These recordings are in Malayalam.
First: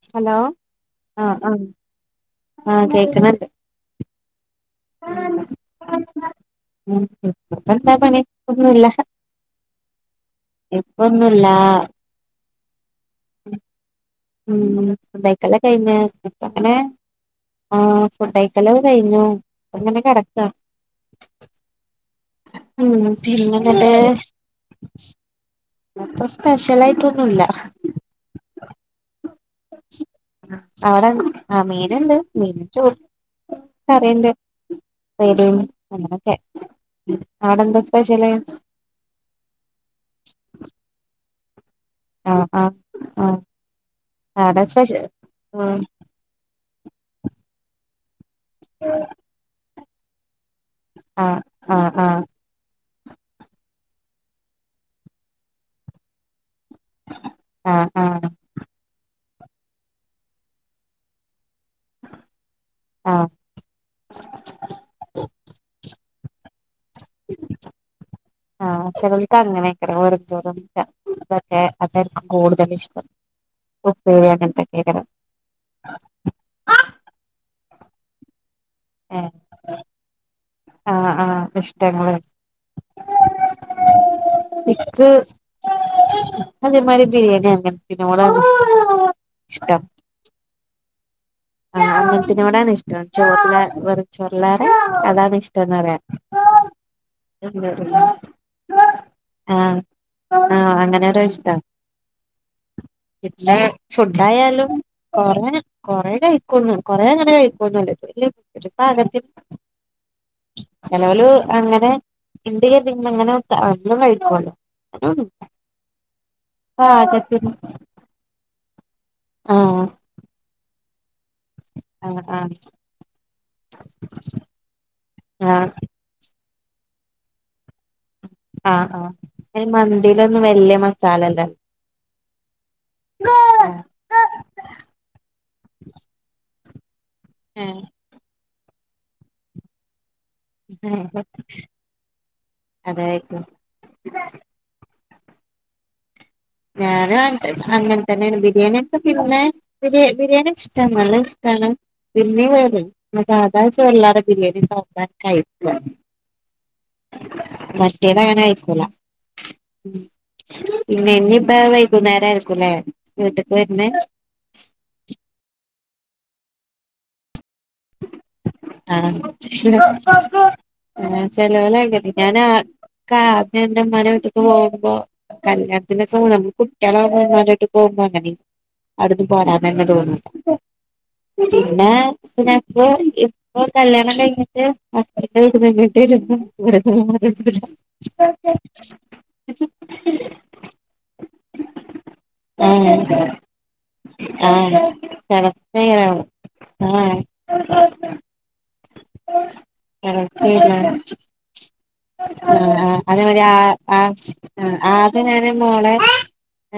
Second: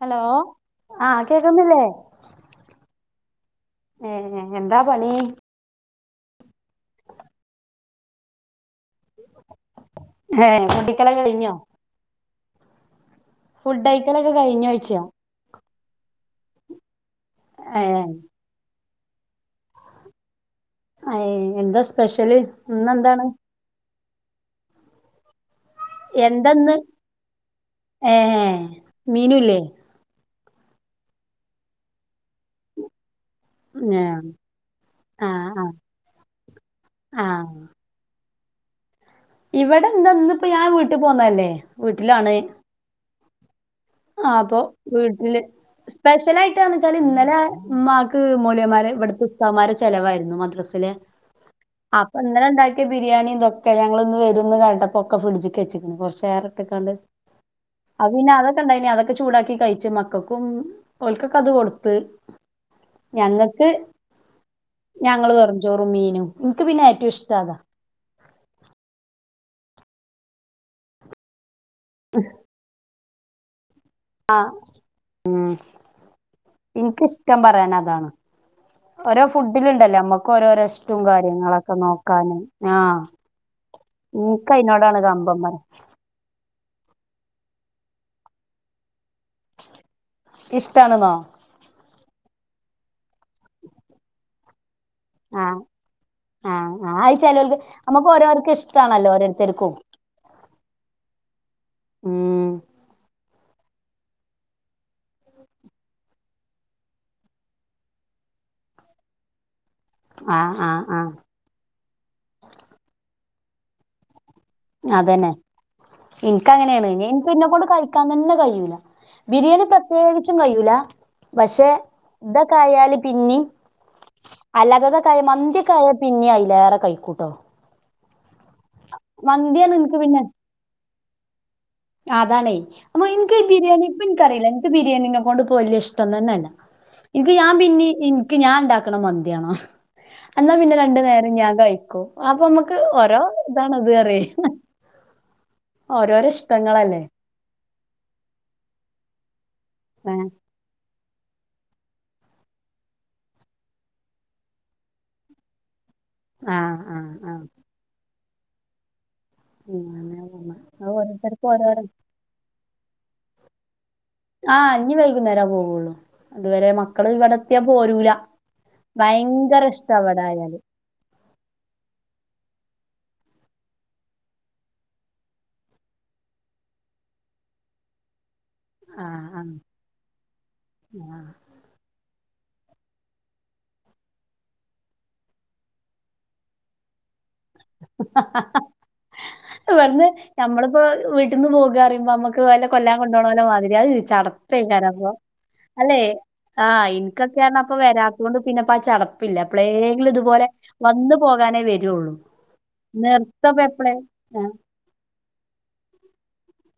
ഹലോ ആ ആഹ് ആഹ് കേക്കുന്നില്ലേ? [unintelligible] ഏ എന്താ പണി? [inaudible] ഏ ഫുഡിക്കലൊക്കെ ഇപ്പൊന്നുല്ലാ ഫുഡഴ് ഉം ഫുഡൈക്കലൊക്കഴ്ഞ്ഞ് അപ്പൊപ്പിന്നെ ആ ഏ ഫുഡൈക്കല് കഴ്ഞ്ഞു പ്പൊങ്ങനെ കിടക്കാ അയ് എന്താ സ്പെഷ്യല് ഉം ഇന്നെന്താണ് പിന്നന്നട്ട് പ്പൊ എന്താന്ന് സ്പെഷ്യൽ ആയിട്ടൊന്നുല്ല ഏ മീനുല്ലേ അവിടെ ആ മീനുണ്ട് മീൻ ചു ആഹ് കറിണ്ട് പ്പേരിം ആഹ് ആഹ് അങ്ങനൊക്കെ ആഹ് അടെന്താ സ്പെഷ്യല്? ഇവിടെ എന്താ ഇന്ന്പ്പോ ഞാൻ വീട്ടിൽ പോന്നല്ലേ വീട്ടിലാണ് ആഹ് ആഹ് ആഹ് ആ അപ്പൊ അവിടെ സ്പെഷ്യൽ വീട്ടില് സ്പെഷ്യലായിട്ട് വെച്ചാല് ഇന്നലെ മ്മാക്ക് മോല്യമാരെ ഇവിടുത്തെ ഉസ്താമാരെ ചെലവായിരുന്നു മദ്ര ആഹ് ആഹ് അപ്പൊ ആഹ് ന്നലെ ണ്ടാക്ക ബിരിയാണിം നാദമ ഞങ്ങളിന്ന് വരുംന്ന് കണ്ടപ്പോക്കെ ഫ്രിഡ്ജ്ക്കെച്ച്ക്ക്ണ് പക്ഷേ ക്കാണ്ട് ആഹ് അപ്പൊ ആഹ് പിന്നെ അത അതൊക്കെ ചൂടാക്കി കഴിച്ച് മക്കക്കും ഓൽക്ക് ക്കത് കൊടുത്ത് ആഹ് ഞങ്ങക്ക് ഞങ്ങള് പറഞ്ഞു ചോറും മീനും ൻക്ക് പിന്നെ ഏറ്റവും ഇഷ്ടതാ ആഹ് ചെലോൽക്ക് അങ്ങനെക്കാരം വെറുംചോറ പിടിക്ക [unintelligible] അതായിരിക്കും കൂടുതൽ ഇഷ്ടം. ഉപ്പേരി ആ അങ്ങനത്തൊക്കെയ്ക്കാരം ഉം ഇൻക്ക്ഷ്ടം പറയാൻ അ താണ്. ഓരോ ഫുഡില് ഇണ്ടല്ലോ അമ്മക്ക് ഓരോരോ ഇ ഷ്ടോം ആഹ് ആഹ് കാര്യങ്ങളൊക്കെ ഇഷ്ടങ്ങള് നോക്കാന് ആ ഇക്ക് അതേമാരി ബിരിയാണി ണ് ൻത്തിനോടാണ് ഇഷ് ഇഷ്ടം. ഇഷ്ടാണ്ന്നോ ആ അങ്ങൻത്തിനോടാണ് ഇഷ് ടം. ചോറ്ല്ലാതെ വെറും ചോറ്ല്ലാതെ അതാണ് ഇഷ് ആ അയി ചെലോൽക്ക് അമ്മക്ക് ഓരോർക്കും ഇഷ്ടാണല്ലോ ഓരോരുത്തർക്കും. ആഹ് ആഹ് അങ്ങനൊരു ഇഷ്ട. ഉം പിന്നെ ഫുഡ് ആയാലും കൊറെ കൊറെ കഴിക്കൊന്നു കൊറേ അങ്ങനെ കഴിക്കൊന്നുല്ല ഇപ്പോ വല്ല്യ [inaudible] [unintelligible] ആഹ് ആഹ് ആഹ് ചെലോല് അങ്ങനെ ഇണ്ട് കരുതി അധികം കഴിക്കു അല്ലോ അതെന്നെ ഇൻക്ക് അങ്ങനെയാണ്. ഇൻക്ക് പാകത്തിന് ഇന്നെകൊണ്ട് കഴിക്കാൻ തന്നെ കയ്യൂല. ബിരിയാണി ആഹ് പ്രത്യേകിച്ചും കയ്യൂല. പക്ഷെ ആഹ് ആഹ് ഇതൊക്കെ ആയാല് പിന്നിം അല്ലാത്തതൊക്കെ ആയ മന്തി ആഹ് ഒക്കെ ആയ പിന്നിം അയിലേറെ കൈക്കൂട്ടോ. ആഹ് ആഹ് അയിന് മന്തിലൊന്നും വല്ല്യ മസാലല്ല. ആ അതാണേ അപ്പോ ഇൻക്ക് ഈ ബിരിയാണി ഇപ്പോ ഇൻക്കറീല ഇൻക്ക് ബിരിയാണിനെകൊണ്ട് ഇപ്പോ വല്ല്യ ഇഷ്ടം തന്നല്ല. ഇൻക്ക് ഞാൻ ഏഹ് പിന്നിം ഇൻക്ക് ഞാൻ ഇണ്ടാക്ക്ണ മന്തി വേണം. അന്നാ പിന്നെ രണ്ട് നേരം ഞാൻ കഴിക്കും. അപ്പൊ അമ്മക്ക് ഓരോ അതായിരിക്കും ഇതാണത് അറിയെ. ഓരോരോ ഇഷ് ഞാനും അ അങ്ങനെതന്നെയാണ് ബിരിയാണിയൊക്കെ പിന്നെ ബിരി ഏഹ് ബിരിയാണി ഇഷ്ട [unintelligible] ഇഷ്ടാണ്. പിന്നെ വെറും സാദാ ചോറ് ഇല്ലാതെ ബിരിയാണി [unintelligible] കഴിക്കോള്ളൂ. ആഹ് ആഹ് ആഹ് മറ്റേതങ്ങനെ കയ്ക്കൂല. ഉം അങ്ങനെ പോന്ന് അത് ഓരോരുത്തർക്ക് വരാൻ വൈകുന്നേരം ആയിരിക്കുംല്ലേ വീട്ട്ക്ക് വര്ന്നേ? ആഹ് ഇനി വൈകുന്നേര പോവുള്ളൂ അതുവരെ മക്കള് ഇവിടെ എത്തിയ പോരൂല. ആഹ് ഭയങ്കര പിന്നാ ഇഷ്ടാ ഇവിടായാല് ഈഹ് ചേലോല് അങ്ങനെയ ഞാനാ ഇക്ക് ആദ്യം ഇന്റെ ഉമ്മാൻ്റെ വീട്ട്ക്ക് പോകുമ്പോ കല്യാണത്തിനൊക്കാ പോവും നമ്മള് കുട്ടിയളാവുമ്പോ ഉമ്മാൻ്റെ വീട്ട് പോവ്മ്പോ അങ്ങനെയ്ന്. ആഹ് അവിട്ന്ന് ആഹ് പോരാൻ തന്നെ തോന്നൂല പിന്നെ പിന്നെപ്പോ ഇ പ്പോ കല്യാണം കഴിഞ്ഞിട്ട് ഹസ്‌ബൻ്റിൻ്റെ വീട്ട്ന്ന് ഇങ്ങോട്ട് വരുമ്പോ ഇവിടെ തോന്ന്ണ്. [inaudible] ഇവട്ന്ന് നമ്മളിപ്പോ വീട്ട്ന്ന് പോകാറയുമ്പോ അമ്മക്ക് ഓലെ കൊല്ലാൻ ആഹ് കൊണ്ടോണോലെ മാതിരിയാ [unintelligible] ചട ആഹ് പ്പേക്കാരം അപ്പോ അല്ലെ കണക്കെന്നെയാണ് ആ ആഹ് ഇൻക്കൊക്കെറഞ്ഞ അപ്പോ വരാത്തൊണ്ട് പിന്നെ ഇപ്പ ആ ചടപ്പില്ല. അപ്പളേങ്കിലും ഇതുപോലെ കണക്കെന്നെയാണ് വന്ന് പോകാനേ വെരൂള്ളൂ. ആ ആ അതേമാരി ആ ആ ആഹ് ആ ആദ്യം ഞാന് മോളെ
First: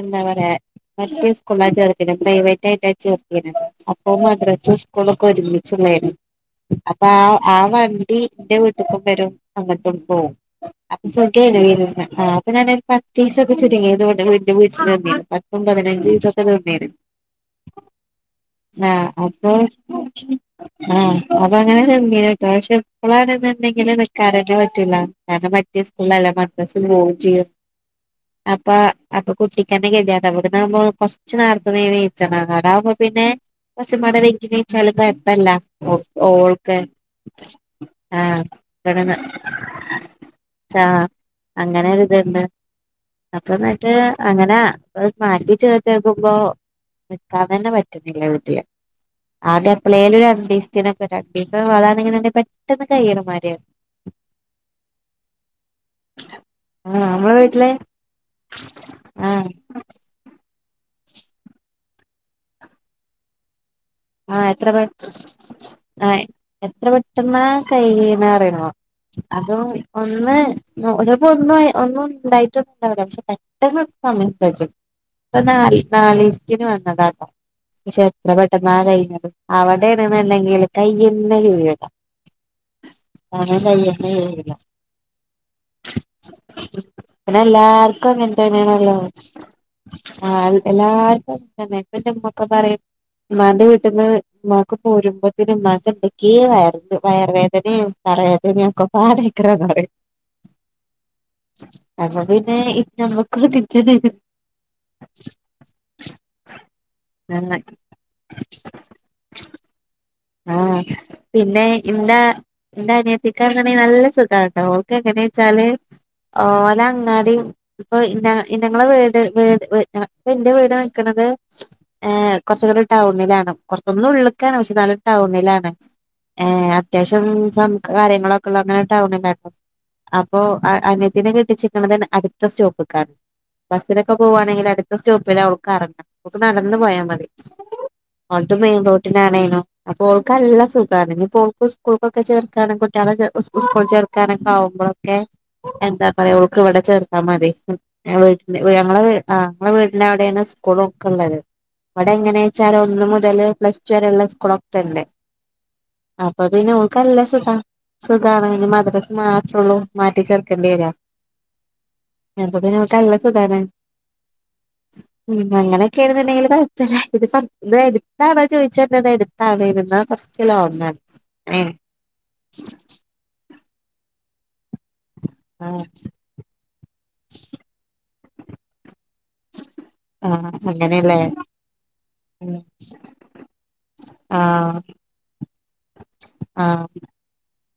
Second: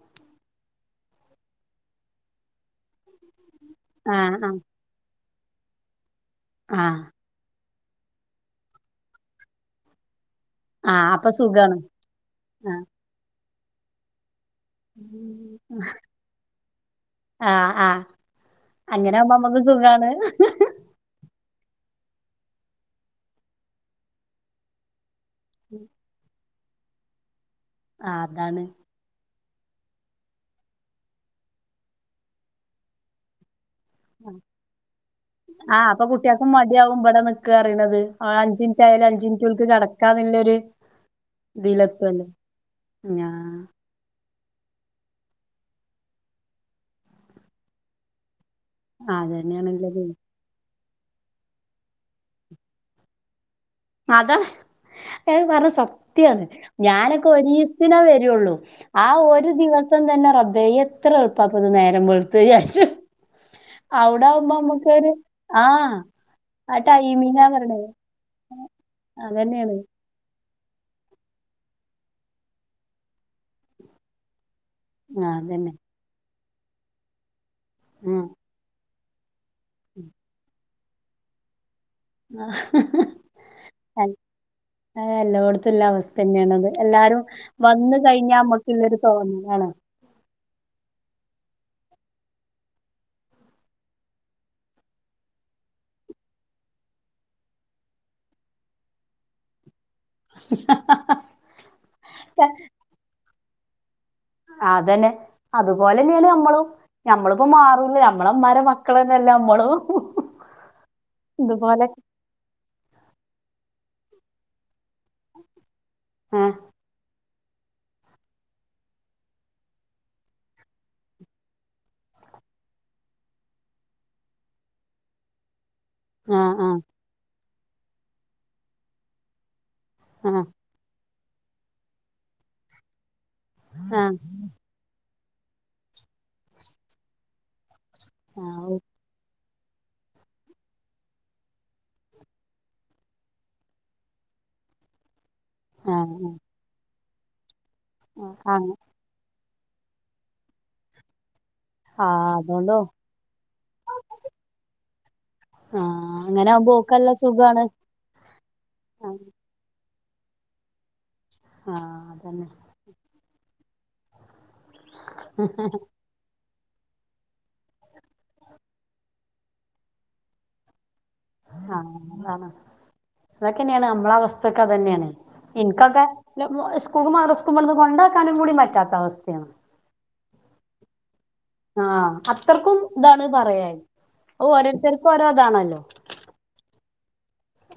എന്താ പറയ മറ്റേ സ്കൂൾല ചേർത്തിനെ പ്രൈവറ്റ് ആയിട്ടാ ചേർത്തീനത്. അപ്പോ ആഹ് ആഹ് മദ്രസും സ്കൂളൊക്കെ ഒരുമിച്ചുള്ളേർന്നു ആഹ് അപ്പോ ആ ആ വ ണ്ടി ഇന്റെ വീട്ട്ക്കും വരും അങ്ങട്ടും പോവും. അപ്പോ ആഹ് അപ്പൊ സുഖേനു സുഖാണ് വെരുന്നെ ആ അപ്പോ ഞാനൊരു ആഹ് പത്തീസൊക്കെ ചുരുങ്ങിത് ഇവിടെ വീ ഇൻ്റെ വീട്ടില് നിന്നീർന്നു. പത്തും പതിനഞ്ചീസൊക്കെ നിന്നീനു. ആഹ് ആഹ് ആ അങ്ങനെ ആകുമ്പോ അപ്പോ നമ്മക്ക് സുഖാണ് ആ അപ്പ അങ്ങനെ നിന്നീനുട്ടോ. പക്ഷെ ഇപ്പളാണ്ന്ന്ണ്ടെങ്കില് നിക്കാനൊന്നും പറ്റൂല. കാരണം മറ്റേ സ്കൂളിലല്ല മദ്രസ് പോവും ചെയ്യും. ആഹ് അതാണ് അപ്പ അപ്പോ കുട്ടിക്കെന്നെ ഗതികേടാവും. ഇവ്ട്ന്നാവുമ്പോ കൊറച്ച് നേരത്തെ നീ നീച്ചണം ആടാകുമ്പോ പിന്നെ കൊറച്ചുംപാടെ വൈകി നീച്ചാലും കൊഴപ്പല്ല ആഹ് ഓ അപ്പൊ കുട്ട്യാക്കും ഓൾക്ക് ആഹ് ഇൻക്കായാലും, ഇവിടെന്ന് അഞ്ചിനിറ്റു കെടക്കാന്ന്ള്ളൊരു ആ അങ്ങനെ ഇതിലെത്തു അല്ലോ. ഒരിതുണ്ട് ഞാ അപ്പൊ എന്നിട്ട് അങ്ങനെ മാറ്റി ചേർത്ത്യേക്കുമ്പൊ നിക്കാതന്നെ പറ്റ്ണില്ല വീട്ട്ല് ആടെ അതന്നെയാണ്ല്ലത്. എപ്പ്ളേലും രണ്ടീസ് ത്തിനൊക്കെ രണ്ടീസം അതാണെ ഇങ്ങനെ പെട്ടന്ന് കയ്യ്ണ മാരി അതാഹ് ഏഹ് പറഞ്ഞ സത്യാണ് ആഹ് ഞാനൊക്കെ നമ്മളെ വീട്ടില് ഒരീസ്തിന വരൊള്ളു ആഹ് ഒര് ദിവ സം തന്നെ റബ്ബെ എത്രള്പ്പാപ്പത് നേരം വെള്ത്ത് ചാച്ചും ആഹ് എത്ര പെ ആഹ് ആ എത്ര പെട്ടെന്ന ടൈമിങ്ങാ പറയണേ കയ്യ്ണറ അതും അതന്നെയാണ് ഒന്ന് ചെലപ്പൊ ഒന്ന് ഒന്നും ഇണ്ടായിറ്റൊ ന്നുണ്ടാവില്ല പഷെ പെട്ടന്ന് സമയം കജ്ജും ആഹ് ഇപം അതന്നെ നാല് നാലീസ്തിന് വന്നതാട്ടൊ പഷെ എത്ര പെട്ടെന്നാ കഴിഞ്ഞത് അവിടേണ്ന്ന്ണ്ടങ്കില് കയ്യ്യന്നെ ചിയ്യൂല ആഹ് സമയം കയ്യെന്നെ [unintelligible] ആഹ് എല്ലോട്ത്തില്ല അവസ്ഥെന്നേണത് എല്ലാരും പിന്നെ വന്ന് എല്ലാർക്കും കഴിഞ്ഞാ മ്മക്ക്ള്ളൊരു തോന്നലാണ് ആഹ് എല്ലാർക്കും [unintelligible] പറയും ഉമ്മാന്റെ വീട്ട്ന്ന് ഉമ്മാക്ക് പോരുമ്പത്തിന് ഉമ്മാക്ക് എന്തെക്കേ വയറ് വയറ് വേദനെ വേദന ഒക്കെപ്പാടെയ്ക്കാരം പറയും അത് കൊണ്ട് പിന്നെ ഇ ഞമക്ക് [unintelligible] അതന്നെ അത്പോലെന്നേണ് ഞമ്മളും തന്നെ ഞമ്മളിപ്പൊ ആ മാറും ഞമ്മളമ്മാരെ മക്കളെന്നല്ലെ ഞമ്മളും ആഹ് പിന്നെ ഇന്താ ഇന്റാ അനിയത്തിക്കാണ്ന്ന ണ്ടങ്കി നല്ല സുഖാണ് ട്ടോ എങ്ങനെച്ചാല് ആഹ് ഓലങ്ങാടി ഇപ്പൊ ഞാ ഞങ്ങളെ വീട് വീട് വ് ഇന്റെ വീട് നിക്കണത് ഏ കൊ ച്ച് ടൗണിലാണ് കൊറ് ഒന്ന് ഉള്ള്ക്കാണ് പഷെന്നാലും ടൗണിലാണ് ആഹ് ഏഹ് ആഹ് അത്യാവശ്യം സം കാര്യങ്ങളൊക്കെ ഉള്ളുങ്ങനെ ടൗണില അപ്പൊ ആഹ് അന്യയത്തിനെ കെട്ടിച്ച്ക്ക്ണത് അട്ത്ത സ്റ്റോപ്പിക്കാണ് ബസ്സിനൊക്കെ ആഹ് പോവാണെങ്കില് അടുത്ത സ്റ്റോപ്പിലവൾക്കെറങ്ങ ഓക്ക് നടന്ന് പോയാ മതി ഓട്ടും മെയിൻ റോട്ടിനാണേനും അപ്പൊ ഓൾക്കല്ല സുഖാണ് ഞിപ്പൊ ഓൾക് സ്കൂൾകൊക്കെ ചേർത്താണെ കുട്ടീളെ സ്കൂൾ ചേർത്താനൊക്കെ ആകും മ്പോളെക്കെ ആഹ് എന്താ ആഹ് പറയ ഓൾക് ഇവടെ ചേർത്താ മതി വീട്ട് ആഹ് ഞങളെ വീ ആഹ് ഞങളെ വീട്ട്ന്റവ്ടേണ് സ്കൂളൊക്കെ ഇള്ളത് ഇവടെ ആഹ് എങ്ങനെച്ചാല് അതോണ്ടോ ഒന്ന് മുതല് പ്ലസ് ടു വരെള്ള സ്കൂളൊക്കെ അല്ലെ ആഹ് അപ്പ പിന്നെ അങ്ങനാവുമ്പോ ഓക്കല്ല ഓൾക്കല്ല സുഖാ സുഖാണ്. സുഖാണ് മദ്രസ് ആഹ് മാത്രൊള്ളു മാറ്റിച്ചേർത്തേണ്ടിരൊ അതന്നെ അപ്പ പിന്നെ ഓൾക്കല്ല സുഖാണ് ഉം അങ്ങനെക്കേണ് ന്ന്ണ്ടങ്കില് കയി ഇത് എട്ത്താണൊ ചോദിച്ചെ ഇത് എടുത്താണ് കൊറച്ച് ലോൺങാണ് ആഹ് അതാണ് അതൊക്കെന്നേണ് അമ്മളവസ് അതെന്നേണ് ആ ഇന്ക്കതെ സ്കൂൾകും മദ്റസികും ഇവിടുന്ന് കൊണ്ടാക്കാനും കൂടി പറ്റാത്ത അവസ്ഥ ആഹ് അങ്ങനേല്ലെ ആഹ് അത്രക്കും ഇതാണ് പറയെ ആ ഔ ഓരോരുത്തർക്ക് ഓരോതാണല്ലൊ ആ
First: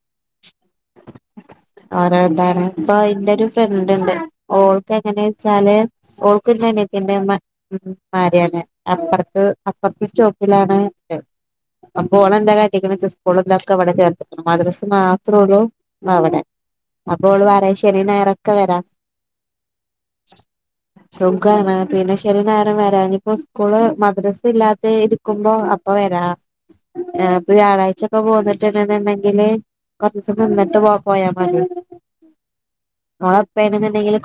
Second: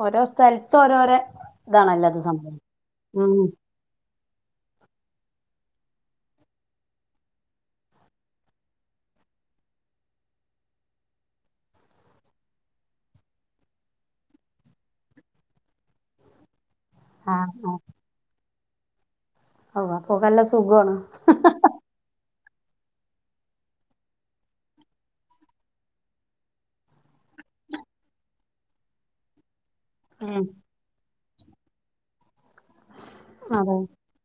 ഓരോ സ്ഥെല്ത്ത് ഓരോരെ ഓരോതാണ് ഇപ്പൊ ഇന്റൊരു ഫ്രണ്ട്ണ്ട് ഓൾക്ക് എങ്ങനെച്ചാല് ഓൾക്കിനയിത്തിന്റെ ഉം മാരിയാണ് അപ്പ്റത്ത് അപ്പ്റത്ത് സ്റ്റോപ്പിലാണ് അപോളന്താകാട്ടിക്ണെച്ച സ്കൂളിലൊക്കവടെ ചേർത്തിക്ക്ണെ മദ്രസ് മാത്രൊള്ളു അവടെ അപ്പോള് ആഹ് പറിം ശനിം ഞായറൊക്കെ വര ആഹ് അപ്പൊക്കല്ല സുഖാണ് സുഖാണ് പിന്നെ ശനി ഞായറും വ വരാനിപ്പൊ സ്കൂള് മദ്രസ് ഇല്ലാത്ത ഇരിക്കുമ്പൊ അപ്പൊ വരാ ഏ ഇപ്പൊ വ്യാഴാഴ്ച്ച ഇപ്പ പോന്നിട്ട്ണ്ട്ന്ന്ണ്ടെങ്കില് കുറച്ചൂസം നിന്നിട്ട് പോ പോയാ പറതി അതെ ഓളപ്പണെന്നുണ്ടെങ്കിൽ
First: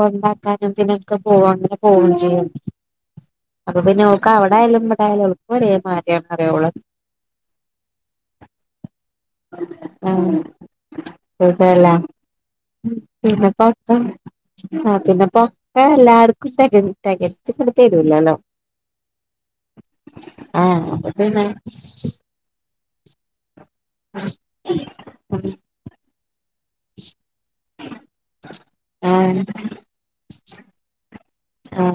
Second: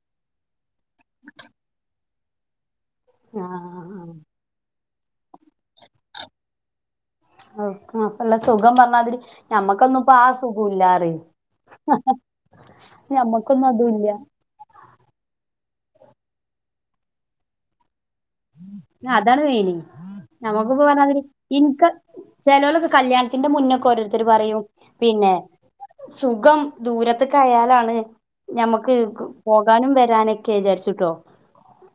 കൊണ്ടാക്കാനും തിനൊക്കെ പോവ പോവും ചെയ്യും അപ്പൊ പിന്നെ ആഹ് ഓൽക്ക് അവിടായാലും ഇവിടായാലും [unintelligible] ആ അല്ല സുഖം പറഞ്ഞാതിരി ഞമ്മക്കൊന്നും ഇപ്പ ആ ആഹ് സുഖൂല്ലാറെ [inaudible] ഞമ്മക്കൊന്നും അതുല്ല ഒക്കെ എല്ലാർക്കും തക തകച്ചി [unintelligible] അതാണ് മേയ്ന് ആഹ് നമ്മുക്കിപ്പോ അപ്പൊ പറഞ്ഞാതിരി പിന്നെ ഇൻക്ക് ചേലോലൊക്കെ കല്യാണത്തിന്റെ മുന്നൊക്കെ ഓരോരുത്തര് പറയും പിന്നെ ക്കം ദൂരത്ത്ക്ക് ആയാലാണ് ഞമ്മുക്ക് ആഹ് പോകാനും വരാനൊക്കെ വിചാരിച്ചിട്ടോ ആഹ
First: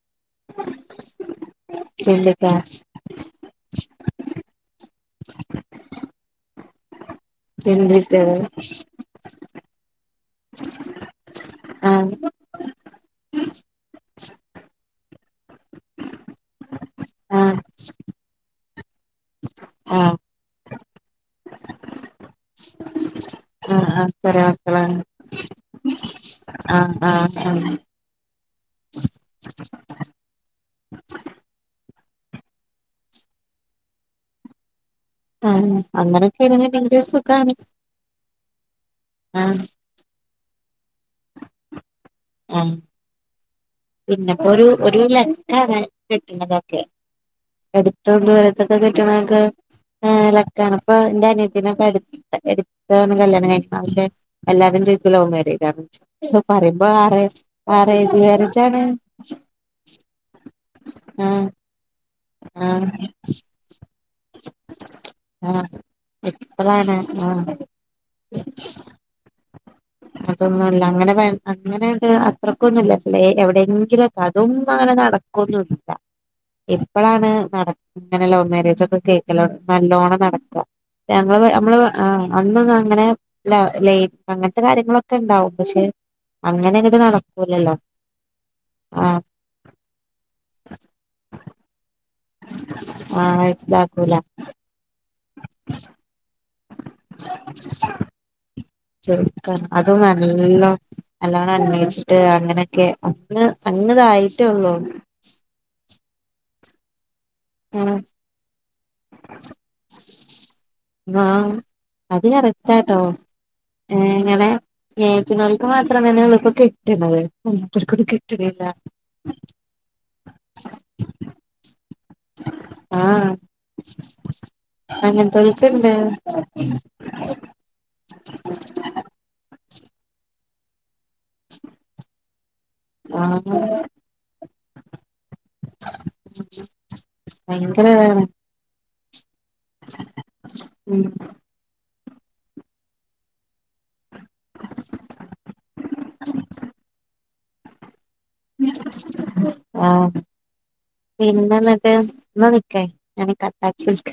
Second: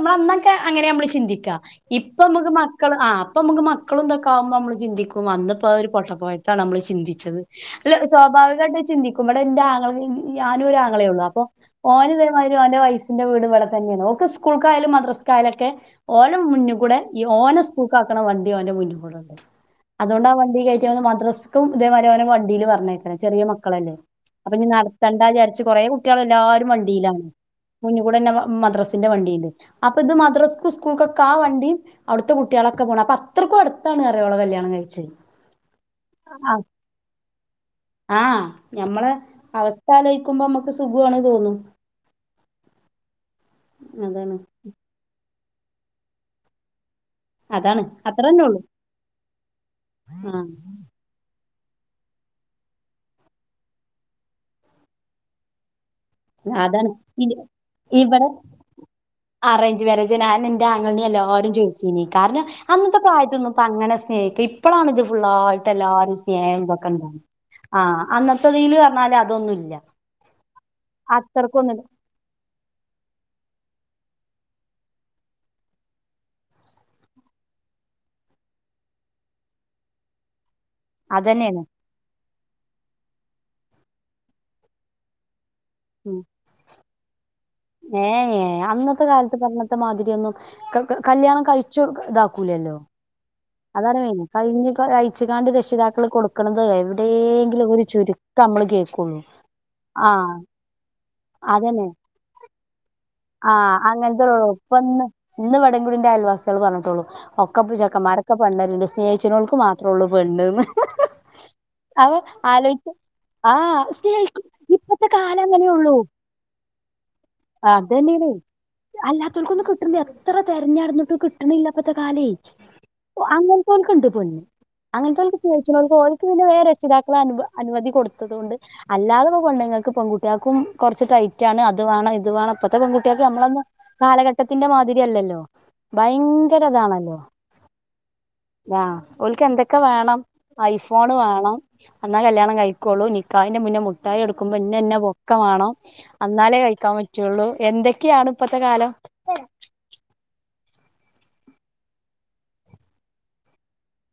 മ്മളന്നൊക്കെ അങ്ങനെയ മ്മ്ള് ചിന്തിക്ക ഇപ്പം മ്മക്ക് ചിന്തിക്കാം മക്കള് ആ ഇപ്പമ്മക്ക് മക്കളന്തൊക്കാവുമ്പോ മ്മള് ചിന്തിക്കും പ്പോ വന്നപ്പോ ഒരു പൊട്ട പോയത്താണ് നമ്മള് ചിന്തിച്ചത് അല്ല ചിന്തിച്ചത് സ്വാഭാവികായിട്ട് ചിന്തിക്കും ഇവടെന്റെ ആങ്ങ ഞാനൂ ഒരാങ്ങളെയെള്ളൂ അപ്പോ ഓന് ആഹ് ഇതേമാരി ഓന്റെ വൈഫിന്റെ വീട് വിടെ തന്നെയാണ് ഓക്ക് സ്കൂള് മദ്രസ്‌കയാലൊക്കെ ഓലെ മുന്ന് കൂടെ ഈ ആഹ് ഓന സ്ക്കൂക്കാക്കണ വണ്ടി ഓന്റെ മുന്ന് കൂടെ പോവും ആഹ് അതോണ്ട് ആ വണ്ടി കയറ്റാണ്ട് മദ്രസക്കും ഇതേമാതിരി വണ്ടിയില് പറഞ്ഞേക്കണ ചെറിയ ആഹ് മക്കളല്ലേ ആഹ് ചെറിയ അപ്പൊനി മക്കളാണ് നടത്തണ്ട വിചാരിച്ച് കൊറെ കുട്ട്യേള് എല്ലാരും ആഹ് വണ്ടീലാണ് ആഹ് ആഹ് മുന്ന്കൂടെന്നെ മദ്രസ്സിന്റെ വണ്ടിണ്ട് അപ്പൊ ഇത് മദ്രസ്ക്കു സ്കൂൾക്കൊക്കെ ആ വണ്ടിയും അവട്ത്തെ കുട്ട്യേളൊക്കെ പോണെ അത്രക്കും അടുത്താണറിയ ഓളെ കല്യാണം കഴിച്ചെ ആഹ അങ്ങനൊക്കൊണെ സുഖാണ് ആഹ് ഞമ്മള് ആഹ് അവസ്ഥ ആലോയ്ക്കുമ്പോമ്മക്ക് സുഖവാണ് തോന്നു ആഹ് അതാണ് പിന്നെപ്പോ ഒരു ഒരു ലക്കാണ് കിട്ടുന്നതൊക്കെ അതാണ് എടുത്ത് അത്രന്നെ ഉള്ളു ദൂരത്തൊക്കെ കിട്ടണക്ക് ആഹ് ലക്കാണ് അപ്പൊ ന്റെ അനിയ നെ ഒക്കെ എടു എടുത്താണ് കല്യാണം കഴിഞ്ക്കണേ എല്ലാവരും വിചാര്ക്കും ലവ് മാര്യേജാന്ന് പറയുമ്പോ അതാണ് ആറെ ഇവിടെ ആറേജുമാരേജ അറേഞ്ച് മാര്യേജ്ന്നെ അന്നെ ന്റെ ആങ്ങൾന്റെ ആഹ് എല്ലാരും ചോയ്ച്ചീനി കാരണം അന്നത്തെ ആഹ് പ്രായത്തൊന്നും ഇപ്പങ്ങനെ സ്നേഹിക്കി ഇപ്പളാണ് ഇത് ആഹ് ഫുള്ളായിട്ട് എല്ലാരും സ്നേഹംതൊക്കെ ഇപ്പളാണ് ഉണ്ടാ ആഹ് ആ അന്നത്തതിൽ പറഞ്ഞാല് അതൊന്നുല്ല്യ അതൊന്നുംല്ല അങ്ങനെ അങ്ങനണ്ട് അത്രക്കൊന്നുല്ല എവിടെയെങ്കില അതും അങ്ങനെ നടക്കൊന്നുല്ല ഇപ്പളാണ് നട ഇങ്ങനെ ലവ് മാരേജൊക്കെ കേക്കലോ നല്ലോണം നടക്ക ഞമ്മള് അതന്നെയാണ് അമ്മള് ആ അന്നൊന്ന് അങ്ങനെ ല്ല അങ്ങനത്തെ കാര്യങ്ങളൊക്കെ ഇണ്ടാവും പക്ഷെ ഉം അങ്ങനെ ഇങ്ങട്ട് നടക്കൂല ഏ ഏ അന്നത്തെ കാലത്ത് ഇന്നത്തെ മാതിരിയൊന്നും ക ക കല്യാണം കഴി ച്ചൊ ഇതാക്കൂലല്ലൊ ആ അതാണ് ഇതാക്കൂല കഴിഞ്ഞ കഴിച്ചുകാണ്ട് രക്ഷിതാക്കള് കൊടു ക്കലും എവിടെയെങ്കിലും ഒരു ചുരുക്കം നമ്മള് കേൾക്കുള്ളൂ ചുരുക്ക അതും ആഹ നല്ലോ നല്ലോണം അന്യേഷിച്ചിട്ട് അങ്ങനെയൊക്കെ അന്ന് ആഹ അന്ന് അങ്ങനത്തെ ഇതായിട്ടേ ഉള്ളൂ ഒപ്പ ഇന്ന് ഇന്ന്ട ന്റെ ആയൽവാസികൾ പറഞ്ഞിട്ടുള്ളു ഒക്കെപ്പ ആ ചക്കമാരൊക്കെപെണ്ണല്ല്യെ സ്നേഹിച്ണോൽക്ക് മാത്രോള്ളൂ പെണ്ണന്ന് ആഹ അത് കറക്റ്റാട്ടോ ആഹ് ഏ സ്നേഹിക്കും ഇങ്ങനെ ഇപ്പത്തെ സ്നേഹിച്ചി കാലം നോൽക്ക് അങ്ങനെയുള്ളൂ മാത്രം ങ്ങ്ന്നെ കിട്ട്ണ അത് തന്നെയാണ് അല്ലാത്തവർക്കൊന്നും കിട്ടണല്യ എത്ര തെരഞ്ഞടന്നുട്ട് കിട്ടണില്ലപ്പത്തെ കാലേ ആഹ് അങ്ങനത്തോൽക്ക്ണ്ട് പെണ്ണ് അങ്ങനെതോൽക്ക് അങ്ങൻത്തോൽക്ക്ണ്ട് ഓൽക്ക് പിന്നെ വേ രക്ഷിതാക്കള അനുവതി കൊടുത്തതോണ്ട് അല്ലാതെപ്പം പെണ്ണ്ങ്ങൾക്ക് പെൺകുട്ട്യേ ക്കും കുറച്ച് ടൈറ്റാണ് അത് വേണം ഇത് വേണം ഇപ്പഴത്തെ പെൺകുട്ടിയാക്ക് ആഹ് നമ്മളൊന്ന കാലഘട്ടത്തിന്റെ മാതിരിയല്ലല്ലോ ഭയങ്കര ഇതാണല്ലോ ഭയങ്കര ഇതാണ് ആ ഓൽക്ക് എന്തൊക്കെ വേണം ഉം ഐഫോണ് വേണം എന്നാ കല്യാണം കഴിക്കോളൂ നിക്കാന്റെ മുന്നേ മു ട്ടായി എടുക്കുമ്പോ ഇന്നന്നെ വൊക്കമാണോ എന്നാലേ കഴിക്കാൻ പറ്റുള്ളൂ എന്തൊ ക്കെയാണ് ഇപ്പത്തെ കാലം പിന്നെ എന്നിട്ട് ഇന്ന് നിക്ക ഞാനേ കട്ടാക്കി വിളിക്ക